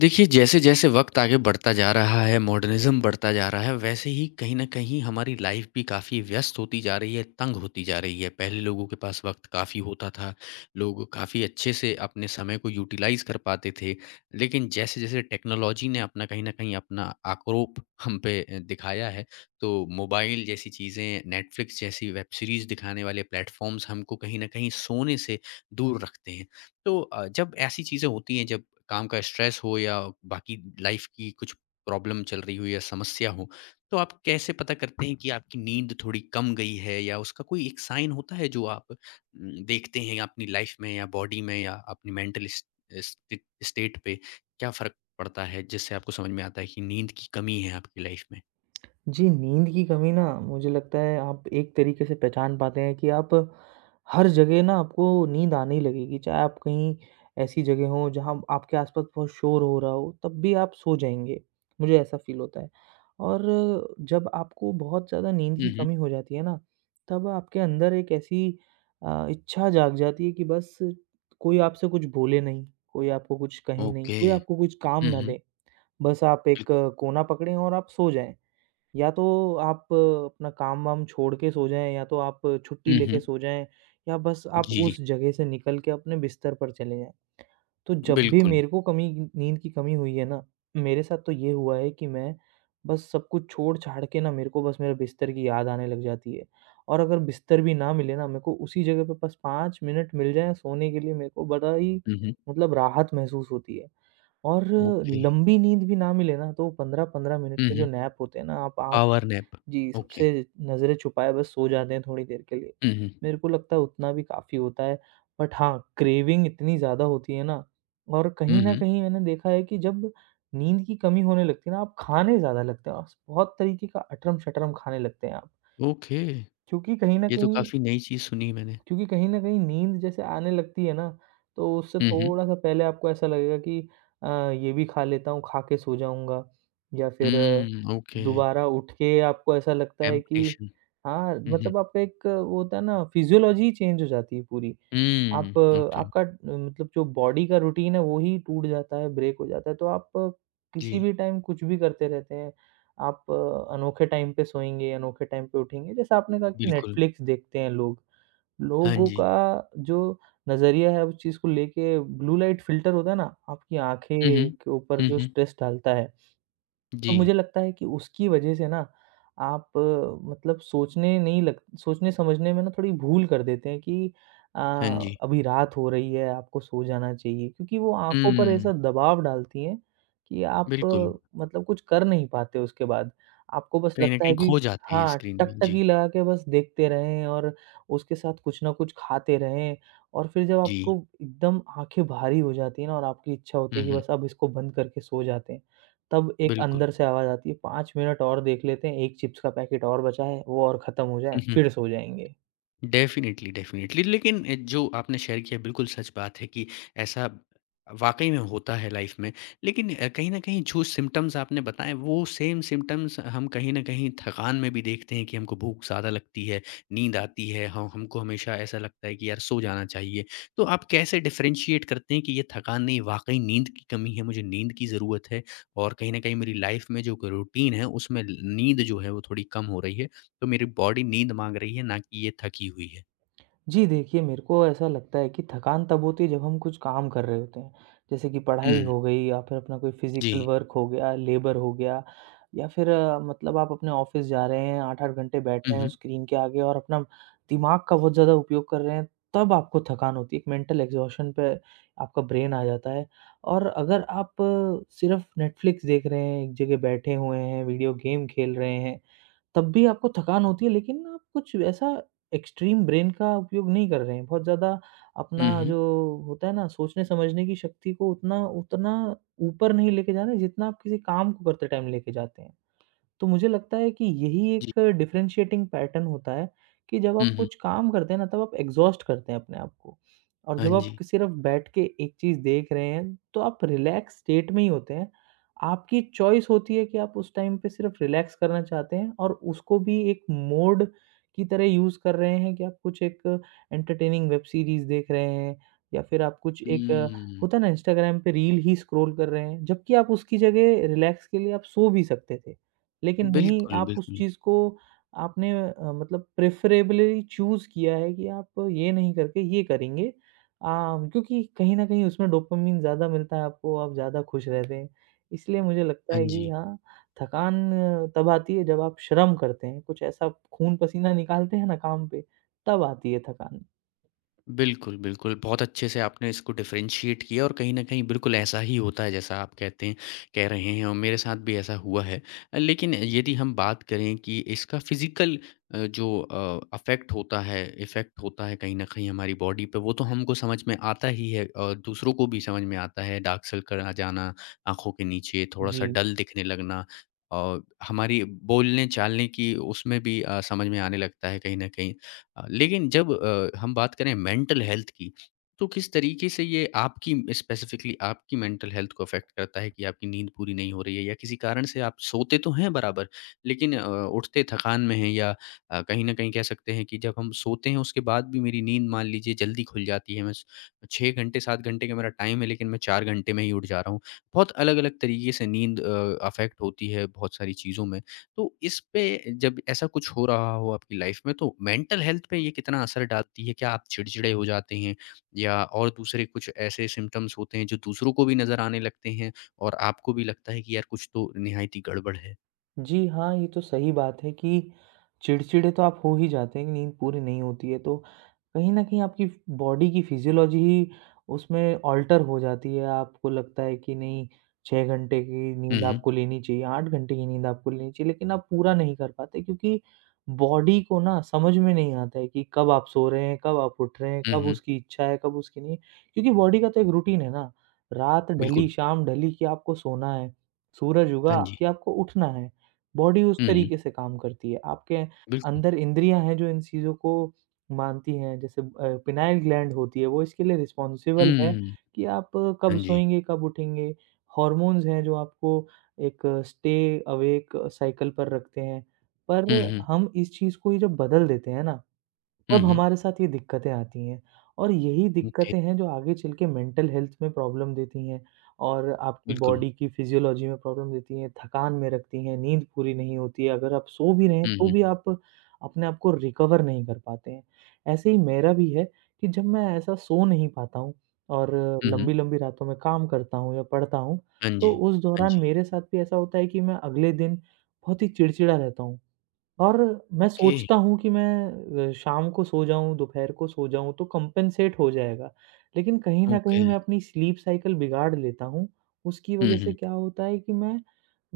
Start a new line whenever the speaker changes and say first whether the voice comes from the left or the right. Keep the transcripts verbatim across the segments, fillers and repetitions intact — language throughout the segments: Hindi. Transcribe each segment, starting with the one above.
left: देखिए, जैसे-जैसे वक़्त आगे बढ़ता जा रहा है, मॉडर्निज़्म बढ़ता जा रहा है, वैसे ही कहीं न कहीं हमारी लाइफ़ भी काफ़ी व्यस्त होती जा रही है, तंग होती जा रही है। पहले लोगों के पास वक़्त काफ़ी होता था, लोग काफ़ी अच्छे से अपने समय को यूटिलाइज़ कर पाते थे। लेकिन जैसे-जैसे टेक्नोलॉजी ने अपना कहीं न कहीं अपना आक्रोप हम पे अ, दिखाया है, तो मोबाइल जैसी चीज़ें, नेटफ्लिक्स जैसी वेब सीरीज़ दिखाने वाले प्लेटफ़ॉर्म्स हमको कहीं न कहीं सोने से दूर रखते हैं। तो अ, जब ऐसी चीज़ें होती हैं, जब काम का स्ट्रेस हो या बाकी लाइफ की कुछ प्रॉब्लम चल रही हो या समस्या हो, तो आप कैसे पता करते हैं कि आपकी नींद थोड़ी कम गई है या उसका कोई एक साइन होता है जो आप उम, देखते हैं अपनी लाइफ में या बॉडी में या अपनी मेंटल इस, स्टे- स्टेट पे क्या फ़र्क पड़ता है जिससे आपको समझ में आता है कि नींद की कमी है आपकी लाइफ में?
right: जी, नींद की कमी ना मुझे लगता है आप एक तरीके से पहचान पाते हैं कि आप हर जगह ना आपको नींद आने ही लगेगी। चाहे आप कहीं ऐसी जगह हो जहाँ आपके आस-पास बहुत शोर हो रहा हो, तब भी आप सो जाएँगे। मुझे ऐसा फ़ील होता है और जब आपको बहुत ज़्यादा नींद
left: हुँ,
right: की
left: हुँ।
right: कमी हो जाती है ना, तब आपके अंदर एक ऐसी अ, इच्छा जाग जाती है कि बस कोई आपसे कुछ बोले नहीं, कोई आपको कुछ कहे नहीं,
left: ओके।
right: कोई आपको कुछ काम
left: हुँ,
right: ना
left: हुँ।
right: दे। बस आप एक कोना पकड़ें और आप सो जाएँ। या तो आप अपना काम-वाम छोड़ के सो जाएँ, या तो आप छुट्टी
left: हुँ,
right: लेके
left: हुँ।
right: सो जाएँ, या बस आप
left: जी,
right: उस जगह से निकल के अपने बिस्तर पर चले जाएँ। तो जब भी
left: बिल्कुल।
right: मेरे को कमी नींद की कमी हुई है ना, मेरे साथ तो ये हुआ है कि मैं बस सब कुछ छोड़-छाड़ के ना, मेरे को बस मेरे बिस्तर की याद आने लग जाती है। और अगर बिस्तर भी ना मिले ना, मेरे को उसी जगह पे बस पाँच मिनट मिल जाएँ सोने के लिए, मेरे को बड़ा ही
left: हुँ, हुँ।
right: मतलब राहत महसूस होती है। और
left: ओके।
right: लंबी नींद भी ना मिले ना, तो पंद्रह पंद्रह मिनट
left: हुँ,
right: के जो
left: हुँ।
right: नैप होते हैं ना, आप आँख
left: पावर नैप।
right: जी,
left: ओके।
right: सबसे नज़रें छुपाए बस सो जाते हैं थोड़ी देर के लिए।
left: हुँ, हुँ।
right: मेरे को लगता है उतना भी काफ़ी होता है, बट हाँ, क्रेविंग इतनी ज़्यादा होती है ना। और
left: हुँ,
right: कहीं न
left: हुँ।
right: कहीं मैंने देखा है कि जब नींद की कमी होने लगती है ना, आप खाने ज़्यादा लगते हैं, आप बहुत तरीके का अटरम-शटरम खाने लगते हैं आप।
left: ओके,
right: क्योंकि कहीं न
left: ये तो
right: कहीं
left: काफ़ी नई चीज़ सुनी मैंने।
right: क्योंकि कहीं न कहीं नींद जैसे आने लगती है ना, तो उससे
left: हुँ, हुँ।
right: थोड़ा-सा पहले आपको ऐसा लगेगा कि अ, ये भी खा लेता हूँ, खा के सो जाऊँगा, या फिर अ,
left: हुँ, ओके,
right: दोबारा उठ के आपको ऐसा लगता है कि
left: टेम्पटेशन।
right: हाँ,
left: हुँ, हुँ।
right: मतलब आपका एक वो होता है ना, फिज़ियोलॉजी ही चेंज हो जाती है पूरी।
left: हुँ,
right: आप अ,
left: ओके।
right: आपका अ, मतलब जो बॉडी का रूटीन है, वो ही टूट जाता है, ब्रेक हो जाता है, तो आप अ,
left: जी,
right: किसी भी टाइम कुछ भी करते रहते हैं। आप अ, अनोखे टाइम पे सोएँगे, अनोखे टाइम पे उठेंगे। जैसे आपने कहा कि
left: बिल्कुल।
right: नेटफ्लिक्स देखते हैं लोग।
left: हाँ
right: लोगों
left: जी।
right: का जो नज़रिया है उस चीज़ को लेके, ब्लू लाइट फ़िल्टर होता है ना, आपकी आँखें
left: हुँ, हुँ।
right: के ऊपर
left: हुँ,
right: जो
left: हुँ।
right: स्ट्रेस डालता है, तो
left: जी,
right: मुझे लगता है कि उसकी वजह से ना, आप अ, मतलब सोचने नहीं लग, सोचने समझने में ना थोड़ी भूल कर देते हैं कि अ,
left: हाँ जी।
right: अभी रात हो रही है, आपको सो जाना चाहिए, क्योंकि वो आँखों पर
left: हुँ,
right: ऐसा दबाव डालती हैं कि आप
left: बिल्कुल।
right: अ, मतलब कुछ कर नहीं पाते उसके बाद। आपको बस
left: कहीं न
right: लगता है
left: कहीं
right: कि
left: खो जाते हैं
right: हाँ,
left: स्क्रीन में। जी,
right: टकटकी लगा के बस देखते रहें और उसके साथ कुछ ना कुछ खाते रहें, और फिर जब
left: जी।
right: आपको एकदम आँखें भारी हो जाती हैं ना, और आपकी इच्छा होती
left: हुँ,
right: है कि
left: हुँ,
right: बस अब इसको बंद करके सो जाते हैं। तब एक
left: बिल्कुल।
right: अंदर से आवाज़ आती है, पाँच मिनट और देख लेते हैं, एक चिप्स का पैकेट और बचा है, वो और ख़त्म हो जाए, फिर सो जाएँगे।
left: डेफ़िनिटली, डेफ़िनिटली, लेकिन ए, जो आपने शेयर किया बिल्कुल सच बात है कि ऐसा वाक़ई में होता है लाइफ़ में। लेकिन अ, कहीं न कहीं जो सिम्पटम्स आपने बताएँ वो सेम सिम्पटम्स हम कहीं न कहीं थकान में भी देखते हैं कि हमको भूख ज़्यादा लगती है, नींद आती है, ह हमको हमेशा ऐसा लगता है कि यार सो जाना चाहिए। तो आप कैसे डिफ़रेंशिएट करते हैं कि ये थकान नहीं वाक़ई नींद की कमी है, मुझे नींद की ज़रूरत है और कहीं न कहीं मेरी लाइफ़ में जो क रूटीन है उसमें ल नींद जो है वो थोड़ी कम हो रही है। तो मेरी बॉडी नींद माँग रही है, ना कि ये थकी हुई है।
right: जी, देखिए, मेरे को ऐसा लगता है कि थकान तब होती है जब हम कुछ काम कर रहे होते हैं। जैसे कि पढ़ाई
left: हुँ,
right: हो गई, या फिर अपना कोई
left: जी।
right: फ़िज़िकल वर्क हो गया, लेबर हो गया, या फिर अ, मतलब आप अपने ऑफ़िस जा रहे हैं, आठ आठ घंटे बैठ
left: हुँ,
right: रहे हैं उस
left: हुँ।
right: स्क्रीन के आगे और अपना दिमाग का बहुत ज़्यादा उपयोग कर रहे हैं, तब आपको थकान होती है। एक मेंटल एग्ज़ॉशन पे आपका ब्रेन आ जाता है। और अगर आप सिर्फ़ नेटफ्लिक्स देख रहे हैं, एक जगह बैठे हुए हैं, वीडियो गेम खेल रहे हैं, तब भी आपको थकान होती है, लेकिन आप कुछ ऐसा एक्सट्रीम ब्रेन का उपयोग नहीं कर रहे हैं। बहुत ज़्यादा अपना
left: हुँ, हुँ।
right: जो होता है ना, सोचने समझने की शक्ति को, उतना उतना ऊपर नहीं लेके जा रहे हैं जितना आप किसी काम को करते टाइम लेके जाते हैं। तो मुझे लगता है कि यही
left: जी।
right: एक डिफरेंशिएटिंग पैटर्न होता है कि जब
left: हुँ,
right: आप
left: हुँ।
right: कुछ काम करते हैं ना, तब आप एग्ज़ॉस्ट करते हैं अपने आप को, और
left: हाँ
right: जब आप
left: जी।
right: सिर्फ़ बैठ के एक चीज़ देख रहे हैं, तो आप रिलैक्स स्टेट में ही होते हैं। आपकी चॉइस होती है कि आप उस टाइम पे सिर्फ़ रिलैक्स करना चाहते हैं, और उसको भी एक मोड की तरह यूज़ कर रहे हैं कि आप कुछ एक एंटरटेनिंग वेब सीरीज़ देख रहे हैं, या फिर आप कुछ एक अ,
left: हुँ,
right: होता है ना, इंस्टाग्राम पे रील ही स्क्रॉल कर रहे हैं, जबकि आप उसकी जगह रिलैक्स के लिए आप सो भी सकते थे। लेकिन नहीं,
left: बिल्कुल,
right: आप उस
left: बिल्कुल।
right: चीज़ को आपने अ, मतलब प्रेफ़रेबली चूज़ किया है कि आप ये नहीं करके ये करेंगे। अ, क्योंकि कहीं न कहीं उसमें डोपामाइन ज़्यादा मिलता है आपको, आप ज़्यादा खुश रहते हैं। इसलिए मुझे लगता
left: हाँ
right: है कि
left: जी।
right: हाँ, थकान अ, तब आती है जब आप श्रम करते हैं, कुछ ऐसा खून-पसीना निकालते हैं ना काम पे, तब आती है थकान।
left: बिल्कुल, बिल्कुल। बहुत अच्छे से आपने इसको डिफरेंशिएट किया और कहीं न कहीं बिल्कुल ऐसा ही होता है जैसा आप कहते हैं कह रहे हैं, और मेरे साथ भी ऐसा हुआ है। अ, लेकिन यदि हम बात करें कि इसका फ़िज़िकल अ, जो अ, अफ़ेक्ट होता है इफ़ेक्ट होता है कहीं न कहीं हमारी बॉडी पे, वो तो हमको समझ में आता ही है और दूसरों को भी समझ में आता है। डार्क सर्कल आ जाना, आँखों के नीचे
right: जी।
left: थोड़ा-सा डल दिखने लगना और हमारी बोलने-चालने की उसमें भी अ, समझ में आने लगता है कहीं न कहीं। अ, लेकिन जब अ, हम बात करें मेंटल हेल्थ की, तो किस तरीके से ये आपकी स्पेसिफ़िकली आपकी मेंटल हेल्थ को अफ़ेक्ट करता है कि आपकी नींद पूरी नहीं हो रही है या किसी कारण से आप सोते तो हैं बराबर, लेकिन अ, उठते थकान में हैं, या अ, कहीं न कहीं कह सकते हैं कि जब हम सोते हैं उसके बाद भी मेरी नींद मान लीजिए जल्दी खुल जाती है। मैं स छह घंटे सात घंटे का मेरा टाइम है, लेकिन मैं चार घंटे में ही उठ जा रहा हूँ। बहुत अलग-अलग तरीके से नींद अ, अफ़ेक्ट होती है बहुत सारी चीज़ों में। तो इस पे, जब ऐसा कुछ हो रहा हो आपकी लाइफ में, तो मेंटल हेल्थ पे ये कितना असर डालती है? क्या आप चिड़चिड़े हो जाते हैं या और दूसरे कुछ ऐसे सिम्पटम्स होते हैं जो दूसरों को भी नज़र आने लगते हैं और आपको भी लगता है कि यार कुछ तो निहायती गड़बड़ है?
right: जी हाँ, ये तो सही बात है कि चिड़चिड़े तो आप हो ही जाते हैं कि नींद पूरी नहीं होती है, तो कहीं न कहीं आपकी बॉडी की फिज़ियोलॉजी ही उसमें अल्टर हो जाती है। आपको लगता है कि नहीं, छह घंटे की
left: हुँ,
right: नींद
left: हुँ।
right: आपको लेनी चाहिए, आठ घंटे की नींद आपको लेनी चाहिए, लेकिन आप पूरा नहीं कर पाते, क्योंकि बॉडी को ना समझ में नहीं आता है कि कब आप सो रहे हैं, कब आप उठ रहे हैं,
left: हुँ,
right: कब
left: हुँ।
right: उसकी इच्छा है, कब उसकी नहीं। क्योंकि बॉडी का तो एक रूटीन है ना, रात ढली,
left: बिल्कुल।
right: शाम ढली कि आपको सोना है, सूरज
left: हाँ
right: उगा
left: जी।
right: कि आपको उठना है। बॉडी उस
left: हुँ, हुँ।
right: तरीके से काम करती है। आपके
left: बिल्कुल।
right: अंदर इंद्रियाँ हैं जो इन चीज़ों को मानती हैं। जैसे अ, पिनाइल ग्लैंड होती है, वो इसके लिए रिस्पॉन्सिबल है
left: हुँ।
right: कि आप कब
left: हाँ जी।
right: सोएँगे, कब उठेंगे। हॉर्मोन्स हैं जो आपको एक स्टे अवेक साइकिल पर रखते हैं। पर
left: हुँ, हुँ।
right: हम इस चीज़ को ही जब बदल देते हैं ना,
left: हुँ,
right: तब
left: हुँ।
right: हमारे साथ ये दिक्कतें आती हैं, और यही
left: ओके।
right: दिक्कतें हैं जो आगे चल के मेंटल हेल्थ में प्रॉब्लम देती हैं, और आपकी
left: बिल्कुल।
right: बॉडी की फिजियोलॉजी में प्रॉब्लम देती हैं, थकान में रखती हैं, नींद पूरी नहीं होती है, अगर आप सो भी रहे हैं
left: हुँ,
right: तो
left: हुँ।
right: भी आप अपने आप को रिकवर नहीं कर पाते हैं। ऐसे ही मेरा भी है कि जब मैं ऐसा सो नहीं पाता हूँ और
left: हुँ, हुँ।
right: लंबी-लंबी रातों में काम करता हूँ या पढ़ता हूँ,
left: हाँ जी।
right: तो उस
left: हाँ
right: दौरान
left: जी।
right: मेरे साथ भी ऐसा होता है कि मैं अगले दिन बहुत ही चिड़चिड़ा रहता हूँ। और मैं
left: ओके।
right: सोचता हूँ कि मैं अ, शाम को सो जाऊँ, दोपहर को सो जाऊँ तो कम्पेन्सेट हो जाएगा। लेकिन कहीं न कहीं
left: ओके।
right: मैं अपनी स्लीप साइकिल बिगाड़ लेता हूँ। उसकी
left: हुँ,
right: वज़ह से
left: हुँ।
right: क्या होता है कि मैं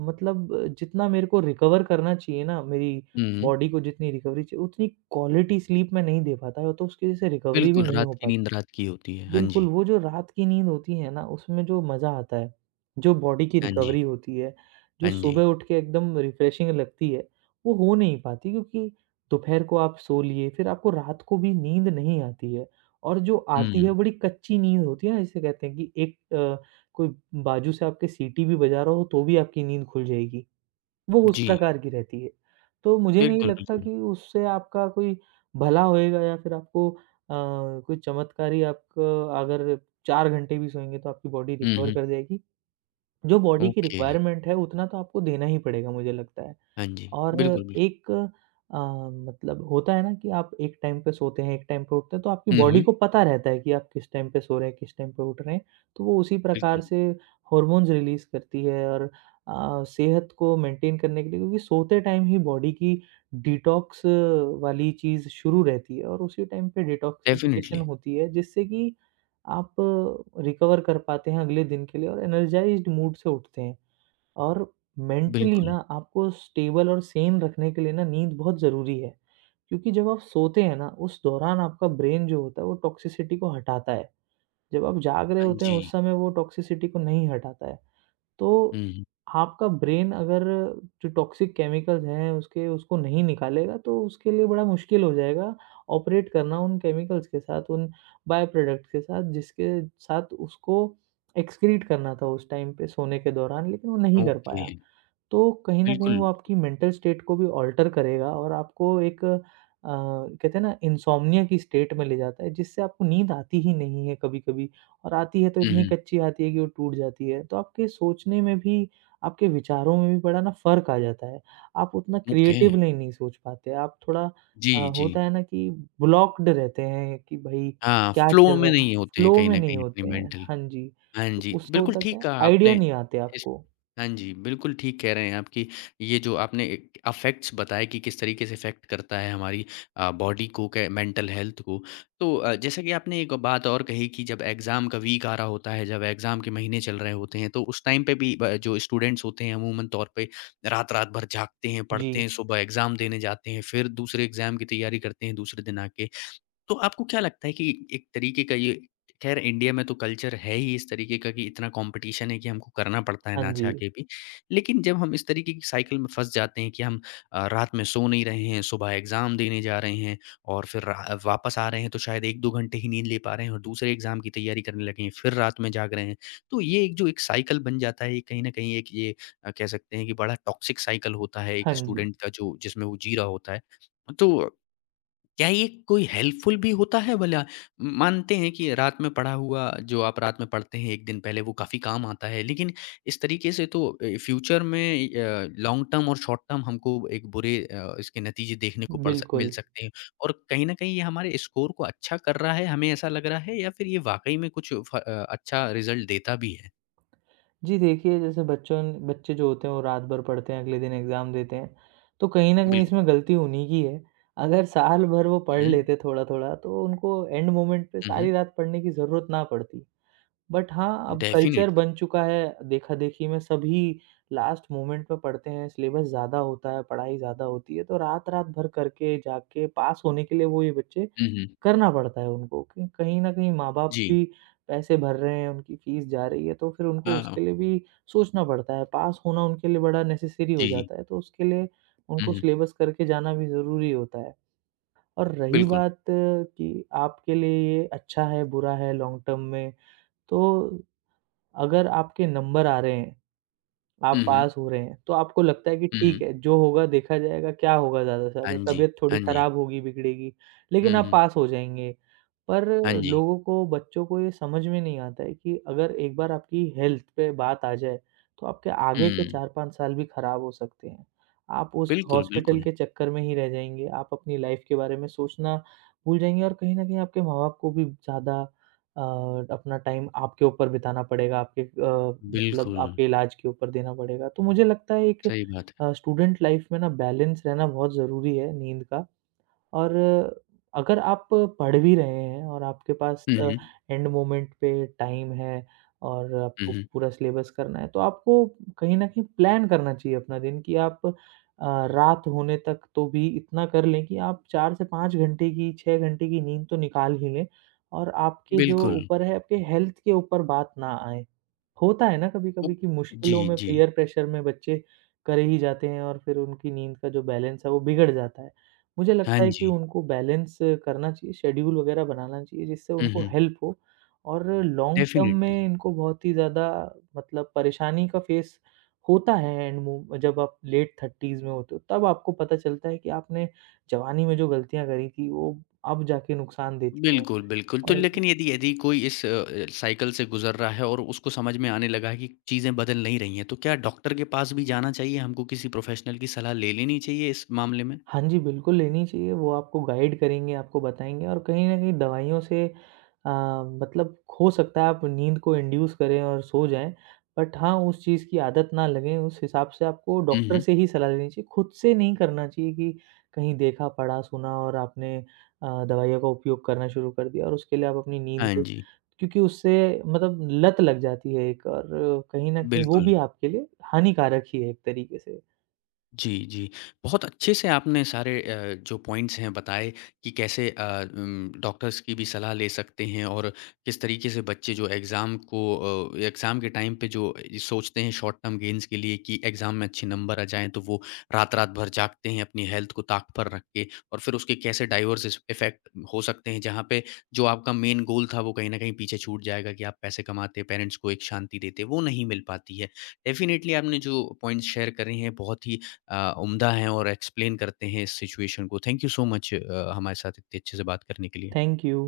right: मतलब अ, जितना मेरे को रिकवर करना चाहिए ना, मेरी
left: हुँ, हुँ।
right: बॉडी को जितनी रिकवरी चाहिए, उतनी क्वालिटी स्लीप मैं नहीं दे पाता, तो उसकी वज़ह से रिकवरी भी
left: बिल्कुल,
right: नहीं हो
left: रात की
right: पाती।
left: नींद रात की होती है। हाँ
right: बिल्कुल,
left: जी।
right: वो जो रात की नींद होती है ना, उसमें जो मज़ा आता है, जो बॉडी की
left: हाँ जी।
right: रिकवरी होती है, जो
left: हाँ जी।
right: सुबह उठ के एकदम रिफ्रेशिंग लगती है, वो हो नहीं पाती, क्योंकि दोपहर को आप सो लिए, फिर आपको रात को भी नींद नहीं आती है, और जो आती है
left: हुँ।
right: बड़ी कच्ची नींद होती है ना, जिसे कहते हैं कि एक अ, कोई बाजू से आपके सीटी भी बजा रहा हो तो भी आपकी नींद खुल जाएगी। वो उस
left: जी,
right: प्रकार की रहती है। तो मुझे नहीं
left: बिल्कुल,
right: लगता
left: बिल्कुल।
right: कि उससे आपका कोई भला होएगा, या फिर आपको अ, कोई चमत्कारी आपको, अगर चार घंटे भी सोएँगे तो आपकी बॉडी
left: हुँ,
right: रिकवर
left: हुँ।
right: कर जाएगी। जो बॉडी की
left: ओके।
right: रिक्वायरमेंट है उतना तो आपको देना ही पड़ेगा, मुझे लगता है।
left: हाँ जी,
right: और
left: बिल्कुल, बिल्कुल।
right: एक अ, मतलब होता है ना कि आप एक टाइम पे सोते हैं, एक टाइम पे उठते हैं, तो आपकी
left: हुँ,
right: बॉडी
left: हुँ।
right: को पता रहता है कि आप किस टाइम पे सो रहे हैं, किस टाइम पे उठ रहे हैं। तो वो उसी प्रकार
left: बिल्कुल,
right: से हॉर्मोन्स रिलीज़ करती है, और अ, सेहत को मेंटेन करने के लिए, क्योंकि सोते टाइम ही बॉडी की डिटॉक्स वाली चीज़ शुरू रहती है, और उसी टाइम पे डिटॉक्सिफ़िकेशन
left: डेफ़िनिटली।
right: होती है, जिससे कि आप रिकवर कर पाते हैं अगले दिन के लिए और एनर्जाइज़्ड मूड से उठते हैं। और मेंटली
left: बिल्कुल।
right: ना आपको स्टेबल और सेम रखने के लिए ना, नींद बहुत ज़रूरी है। क्योंकि जब आप सोते हैं ना, उस दौरान आपका ब्रेन जो होता है वो टॉक्सिसिटी को हटाता है। जब आप जाग रहे
left: हाँ
right: होते हैं
left: जी।
right: उस समय वो टॉक्सिसिटी को नहीं हटाता है। तो
left: हुँ, हुँ।
right: आपका ब्रेन अगर जो टॉक्सिक केमिकल्स हैं उसके उसको नहीं निकालेगा, तो उसके लिए बड़ा मुश्किल हो जाएगा ऑपरेट करना उन केमिकल्स के साथ, उन बाय प्रोडक्ट के साथ जिसके साथ उसको एक्सक्रीट करना था उस टाइम पे सोने के दौरान, लेकिन वो नहीं कर
left: ओके,
right: पाया। तो कहीं न कहीं वो
left: बिल्कुल।
right: आपकी मेंटल स्टेट को भी अल्टर करेगा और आपको एक अ, कहते हैं ना इनसोम्निया की स्टेट में ले जाता है जिससे आपको नींद आती ही नहीं है कभी-कभी और आती है तो
left: हुँ,
right: इतनी
left: हुँ।
right: कच्ची आती है कि वो टूट जाती है। तो आपके सोचने में भी, आपके विचारों में भी बड़ा ना फ़र्क आ जाता है। आप उतना
left: ओके।
right: क्रिएटिवली नहीं सोच पाते। आप थोड़ा
left: जी,
right: अ,
left: जी।
right: होता है ना कि ब्लॉक्ड रहते हैं कि भई
left: हाँ,
right: क्या
left: फ्लो
right: चल
left: में
right: रहा है?
left: नहीं होते हैं
right: फ्लो
left: कहीं
right: में
left: न
right: नहीं
left: कहीं अपनी
right: होते हैं।
left: मेंटल।
right: हाँ जी,
left: हाँ
right: तो
left: जी,
right: उससे
left: बिल्कुल
right: होता क्या
left: ठीक
right: है
left: कहा आपने।
right: आइडिया नहीं आते
left: इस
right: आपको।
left: हाँ जी, बिल्कुल ठीक कह रहे हैं आप कि ये जो आपने अफ़ेक्ट्स बताए कि किस तरीके से इफ़ेक्ट करता है हमारी अ, बॉडी को, कै मेंटल हेल्थ को। तो अ, जैसा कि आपने एक बात और कही कि जब एग्ज़ाम का वीक आ रहा होता है, जब एग्ज़ाम के महीने चल रहे होते हैं, तो उस टाइम पे भी ब जो स्टूडेंट्स होते हैं अमूमन तौर पे रात-रात भर जागते हैं, पढ़ते
right: जी,
left: हैं, सुबह एग्ज़ाम देने जाते हैं, फिर दूसरे एग्ज़ाम की तैयारी करते हैं दूसरे दिन आके। तो आपको क्या लगता है कि एक तरीके का ये, खैर इंडिया में तो कल्चर है ही इस तरीके का कि इतना कंपटीशन है कि हमको करना पड़ता है
right: हाँ
left: ना
right: जी।
left: चाह के भी। लेकिन जब हम इस तरीके की साइकिल में फँस जाते हैं कि हम अ, रात में सो नहीं रहे हैं, सुबह एग्ज़ाम देने जा रहे हैं और फिर रा वापस आ रहे हैं, तो शायद एक दो घंटे ही नींद ले पा रहे हैं और दूसरे एग्ज़ाम की तैयारी करने लगे हैं, फिर रात में जाग रहे हैं। तो ये एक जो एक साइकिल बन जाता है, ये कहीं न कहीं एक ये अ, कह सकते हैं कि बड़ा टॉक्सिक साइकिल होता है
right: हाँ
left: एक
right: जी,
left: स्टूडेंट का जो जिसमें वो जी रहा होता है। तो क्या ये कोई हेल्पफुल भी होता है भला? मानते हैं कि रात में पढ़ा हुआ, जो आप रात में पढ़ते हैं एक दिन पहले, वो काफ़ी काम आता है, लेकिन इस तरीके से तो अ, फ्यूचर में अ, लॉन्ग टर्म और शॉर्ट टर्म हमको एक बुरे अ, इसके नतीजे देखने को पड़ सक मिल
right: बिल्कुल।
left: सकते हैं, और कहीं न कहीं ये हमारे स्कोर को अच्छा कर रहा है, हमें ऐसा लग रहा है, या फिर ये वाक़ई में कुछ फ अ, अच्छा रिज़ल्ट देता भी है?
right: जी देखिए, जैसे बच्चों बच्चे जो होते हैं वो रात भर पढ़ते हैं, अगले दिन एग्ज़ाम देते हैं, तो कहीं न कहीं
left: बिल्कुल।
right: इसमें गलती उन्हीं की है। अगर साल भर वो पढ़
left: हुँ,
right: लेते थोड़ा-थोड़ा तो उनको एंड मोमेंट पे
left: हुँ, हुँ,
right: सारी
left: हुँ।
right: रात पढ़ने की ज़रूरत ना पड़ती। बट हाँ, अब कल्चर
left: डेफ़िनिटली।
right: बन चुका है, देखा-देखी में सभी लास्ट मोमेंट पे पढ़ते हैं, सिलेबस ज़्यादा होता है, पढ़ाई ज़्यादा होती है, तो रात-रात भर करके, जाके पास होने के लिए वो ये बच्चे
left: हुँ, हुँ।
right: करना पड़ता है उनको कि कहीं न कहीं माँ-बाप
left: जी।
right: भी पैसे भर रहे हैं, उनकी फ़ीस जा रही है, तो फिर उनको
left: हाँ,
right: उसके लिए भी सोचना पड़ता है। पास होना उनके लिए बड़ा नेसेसरी हो
left: जी।
right: जाता है, तो उसके लिए
left: हुँ,
right: उनको
left: हुँ।
right: सिलेबस करके जाना भी ज़रूरी होता है। और रही
left: बिल्कुल।
right: बात अ, कि आपके लिए ये अच्छा है, बुरा है लॉन्ग टर्म में, तो अगर आपके नंबर आ रहे हैं आप
left: हुँ, हुँ।
right: पास हो रहे हैं, तो आपको लगता है कि
left: हुँ,
right: ठीक
left: हुँ।
right: है, जो होगा देखा जाएगा, क्या होगा ज़्यादा से
left: हाँ
right: ज़्यादा,
left: जी,
right: तबीयत थोड़ी
left: हाँ जी।
right: खराब होगी, बिगड़ेगी, लेकिन
left: हुँ,
right: आप
left: हुँ।
right: पास हो जाएँगे। पर
left: हाँ जी।
right: लोगों को, बच्चों को ये समझ में नहीं आता है कि अगर एक बार आपकी हेल्थ पे बात आ जाए, तो आपके आगे के
left: हुँ।
right: चार पाँच साल भी खराब हो सकते हैं। आप उस
left: बिल्कुल,
right: हॉस्पिटल
left: बिल्कुल।
right: के चक्कर में ही रह जाएँगे, आप अपनी लाइफ़ के बारे में सोचना भूल जाएँगे और कहीं न कहीं आपके माँ-बाप को भी ज़्यादा अ, अपना टाइम आपके ऊपर बिताना पड़ेगा, आपके अ, मतलब
left: बिल्कुल,
right: आपके इलाज के ऊपर देना पड़ेगा। तो मुझे लगता है एक
left: सही बात है।
right: अ, स्टूडेंट लाइफ में ना बैलेंस रहना बहुत ज़रूरी है नींद का और अगर आप पढ़ भी रहे हैं और आपके पास
left: हुँ,
right: अ,
left: हुँ।
right: एंड मोमेंट पे टाइम है और
left: हुँ,
right: आपको
left: हुँ।
right: पूरा सिलेबस करना है, तो आपको कहीं न कहीं प्लान करना चाहिए अपना दिन कि आप अ, रात होने तक तो भी इतना कर लें कि आप चार से पाँच घंटे की, छह घंटे की नींद तो निकाल ही लें और आपके जो
left: बिल्कुल।
right: ऊपर है, आपके हेल्थ के ऊपर बात ना आए। होता है ना
left: वो
right: कभी-कभी कि
left: जी,
right: मुश्किलों में,
left: जी।
right: पीयर प्रेशर में बच्चे कर ही जाते हैं और फिर उनकी नींद का जो बैलेंस है, वो बिगड़ जाता है। मुझे
left: हाँ
right: लगता है कि
left: जी।
right: उनको बैलेंस करना चाहिए, शेड्यूल वग़ैरह बनाना चाहिए जिससे
left: हुँ,
right: उनको
left: हुँ।
right: हेल्प हो और हुँ। Long term
left: definitely.
right: में इनको बहुत ही ज़्यादा मतलब परेशानी का फेस होता है एंड मू जब आप लेट थर्टीज़ में होते हो, तब आपको पता चलता है कि आपने जवानी में जो गलतियाँ करी थी, वो अब जाके नुकसान देती हैं
left: बिल्कुल, बिल्कुल। तो,
right: और
left: लेकिन यदि यदि कोई इस अ अ, साइकिल से गुज़र रहा है और उसको समझ में आने लगा है कि चीज़ें बदल नहीं रही हैं, तो क्या डॉक्टर के पास भी जाना चाहिए? हमको किसी प्रोफ़ेशनल की सलाह ले लेनी चाहिए इस मामले में?
right: हाँ जी, बिल्कुल लेनी चाहिए। वो आपको गाइड करेंगे, आपको बताएँगे और कहीं न कहीं दवाइयों से अ, मतलब हो सकता है आप नींद को इंड्यूस करें और सो जाएँ। बट हाँ, उस चीज़ की आदत ना लगे, उस हिसाब से आपको
left: हुँ,
right: डॉक्टर
left: हुँ।
right: से ही सलाह लेनी चाहिए। खुद से नहीं करना चाहिए कि कहीं देखा, पढ़ा, सुना और आपने अ, दवाइयों का उपयोग करना शुरू कर दिया और उसके लिए आप अपनी
left: हाँ
right: नींद
left: जी,
right: क्योंकि उससे मतलब लत लग जाती है एक और कहीं न कहीं वो भी
left: बिल्कुल।
right: आपके लिए हानिकारक ही है एक तरीके से।
left: जी, जी। बहुत अच्छे से आपने सारे अ, जो पॉइंट्स हैं बताए कि कैसे अ, उम, डॉक्टर्स की भी सलाह ले सकते हैं, और किस तरीके से बच्चे जो एग्ज़ाम को अ, एग्ज़ाम के टाइम पे जो ये सोचते हैं शॉर्ट टर्म गेन्स के लिए कि एग्ज़ाम में अच्छे नंबर आ जाएँ, तो वो रात-रात भर जागते हैं अपनी हेल्थ को ताक पर रख के, और फिर उसके कैसे डाइवर्स इस इफ़ेक्ट हो सकते हैं, जहाँ पे जो आपका मेन गोल था, वो कहीं न कहीं पीछे छूट जाएगा कि आप पैसे कमाते, पेरेंट्स को एक शांति देते, वो नहीं मिल पाती है। डेफ़िनिटली आपने जो पॉइंट्स शेयर करे हैं, बहुत ही अ, उम्दा हैं और एक्सप्लेन करते हैं इस सिचुएशन को। थैंक यू सो मच अ, हमारे साथ इतने अच्छे से बात करने के लिए।
right: Thank you.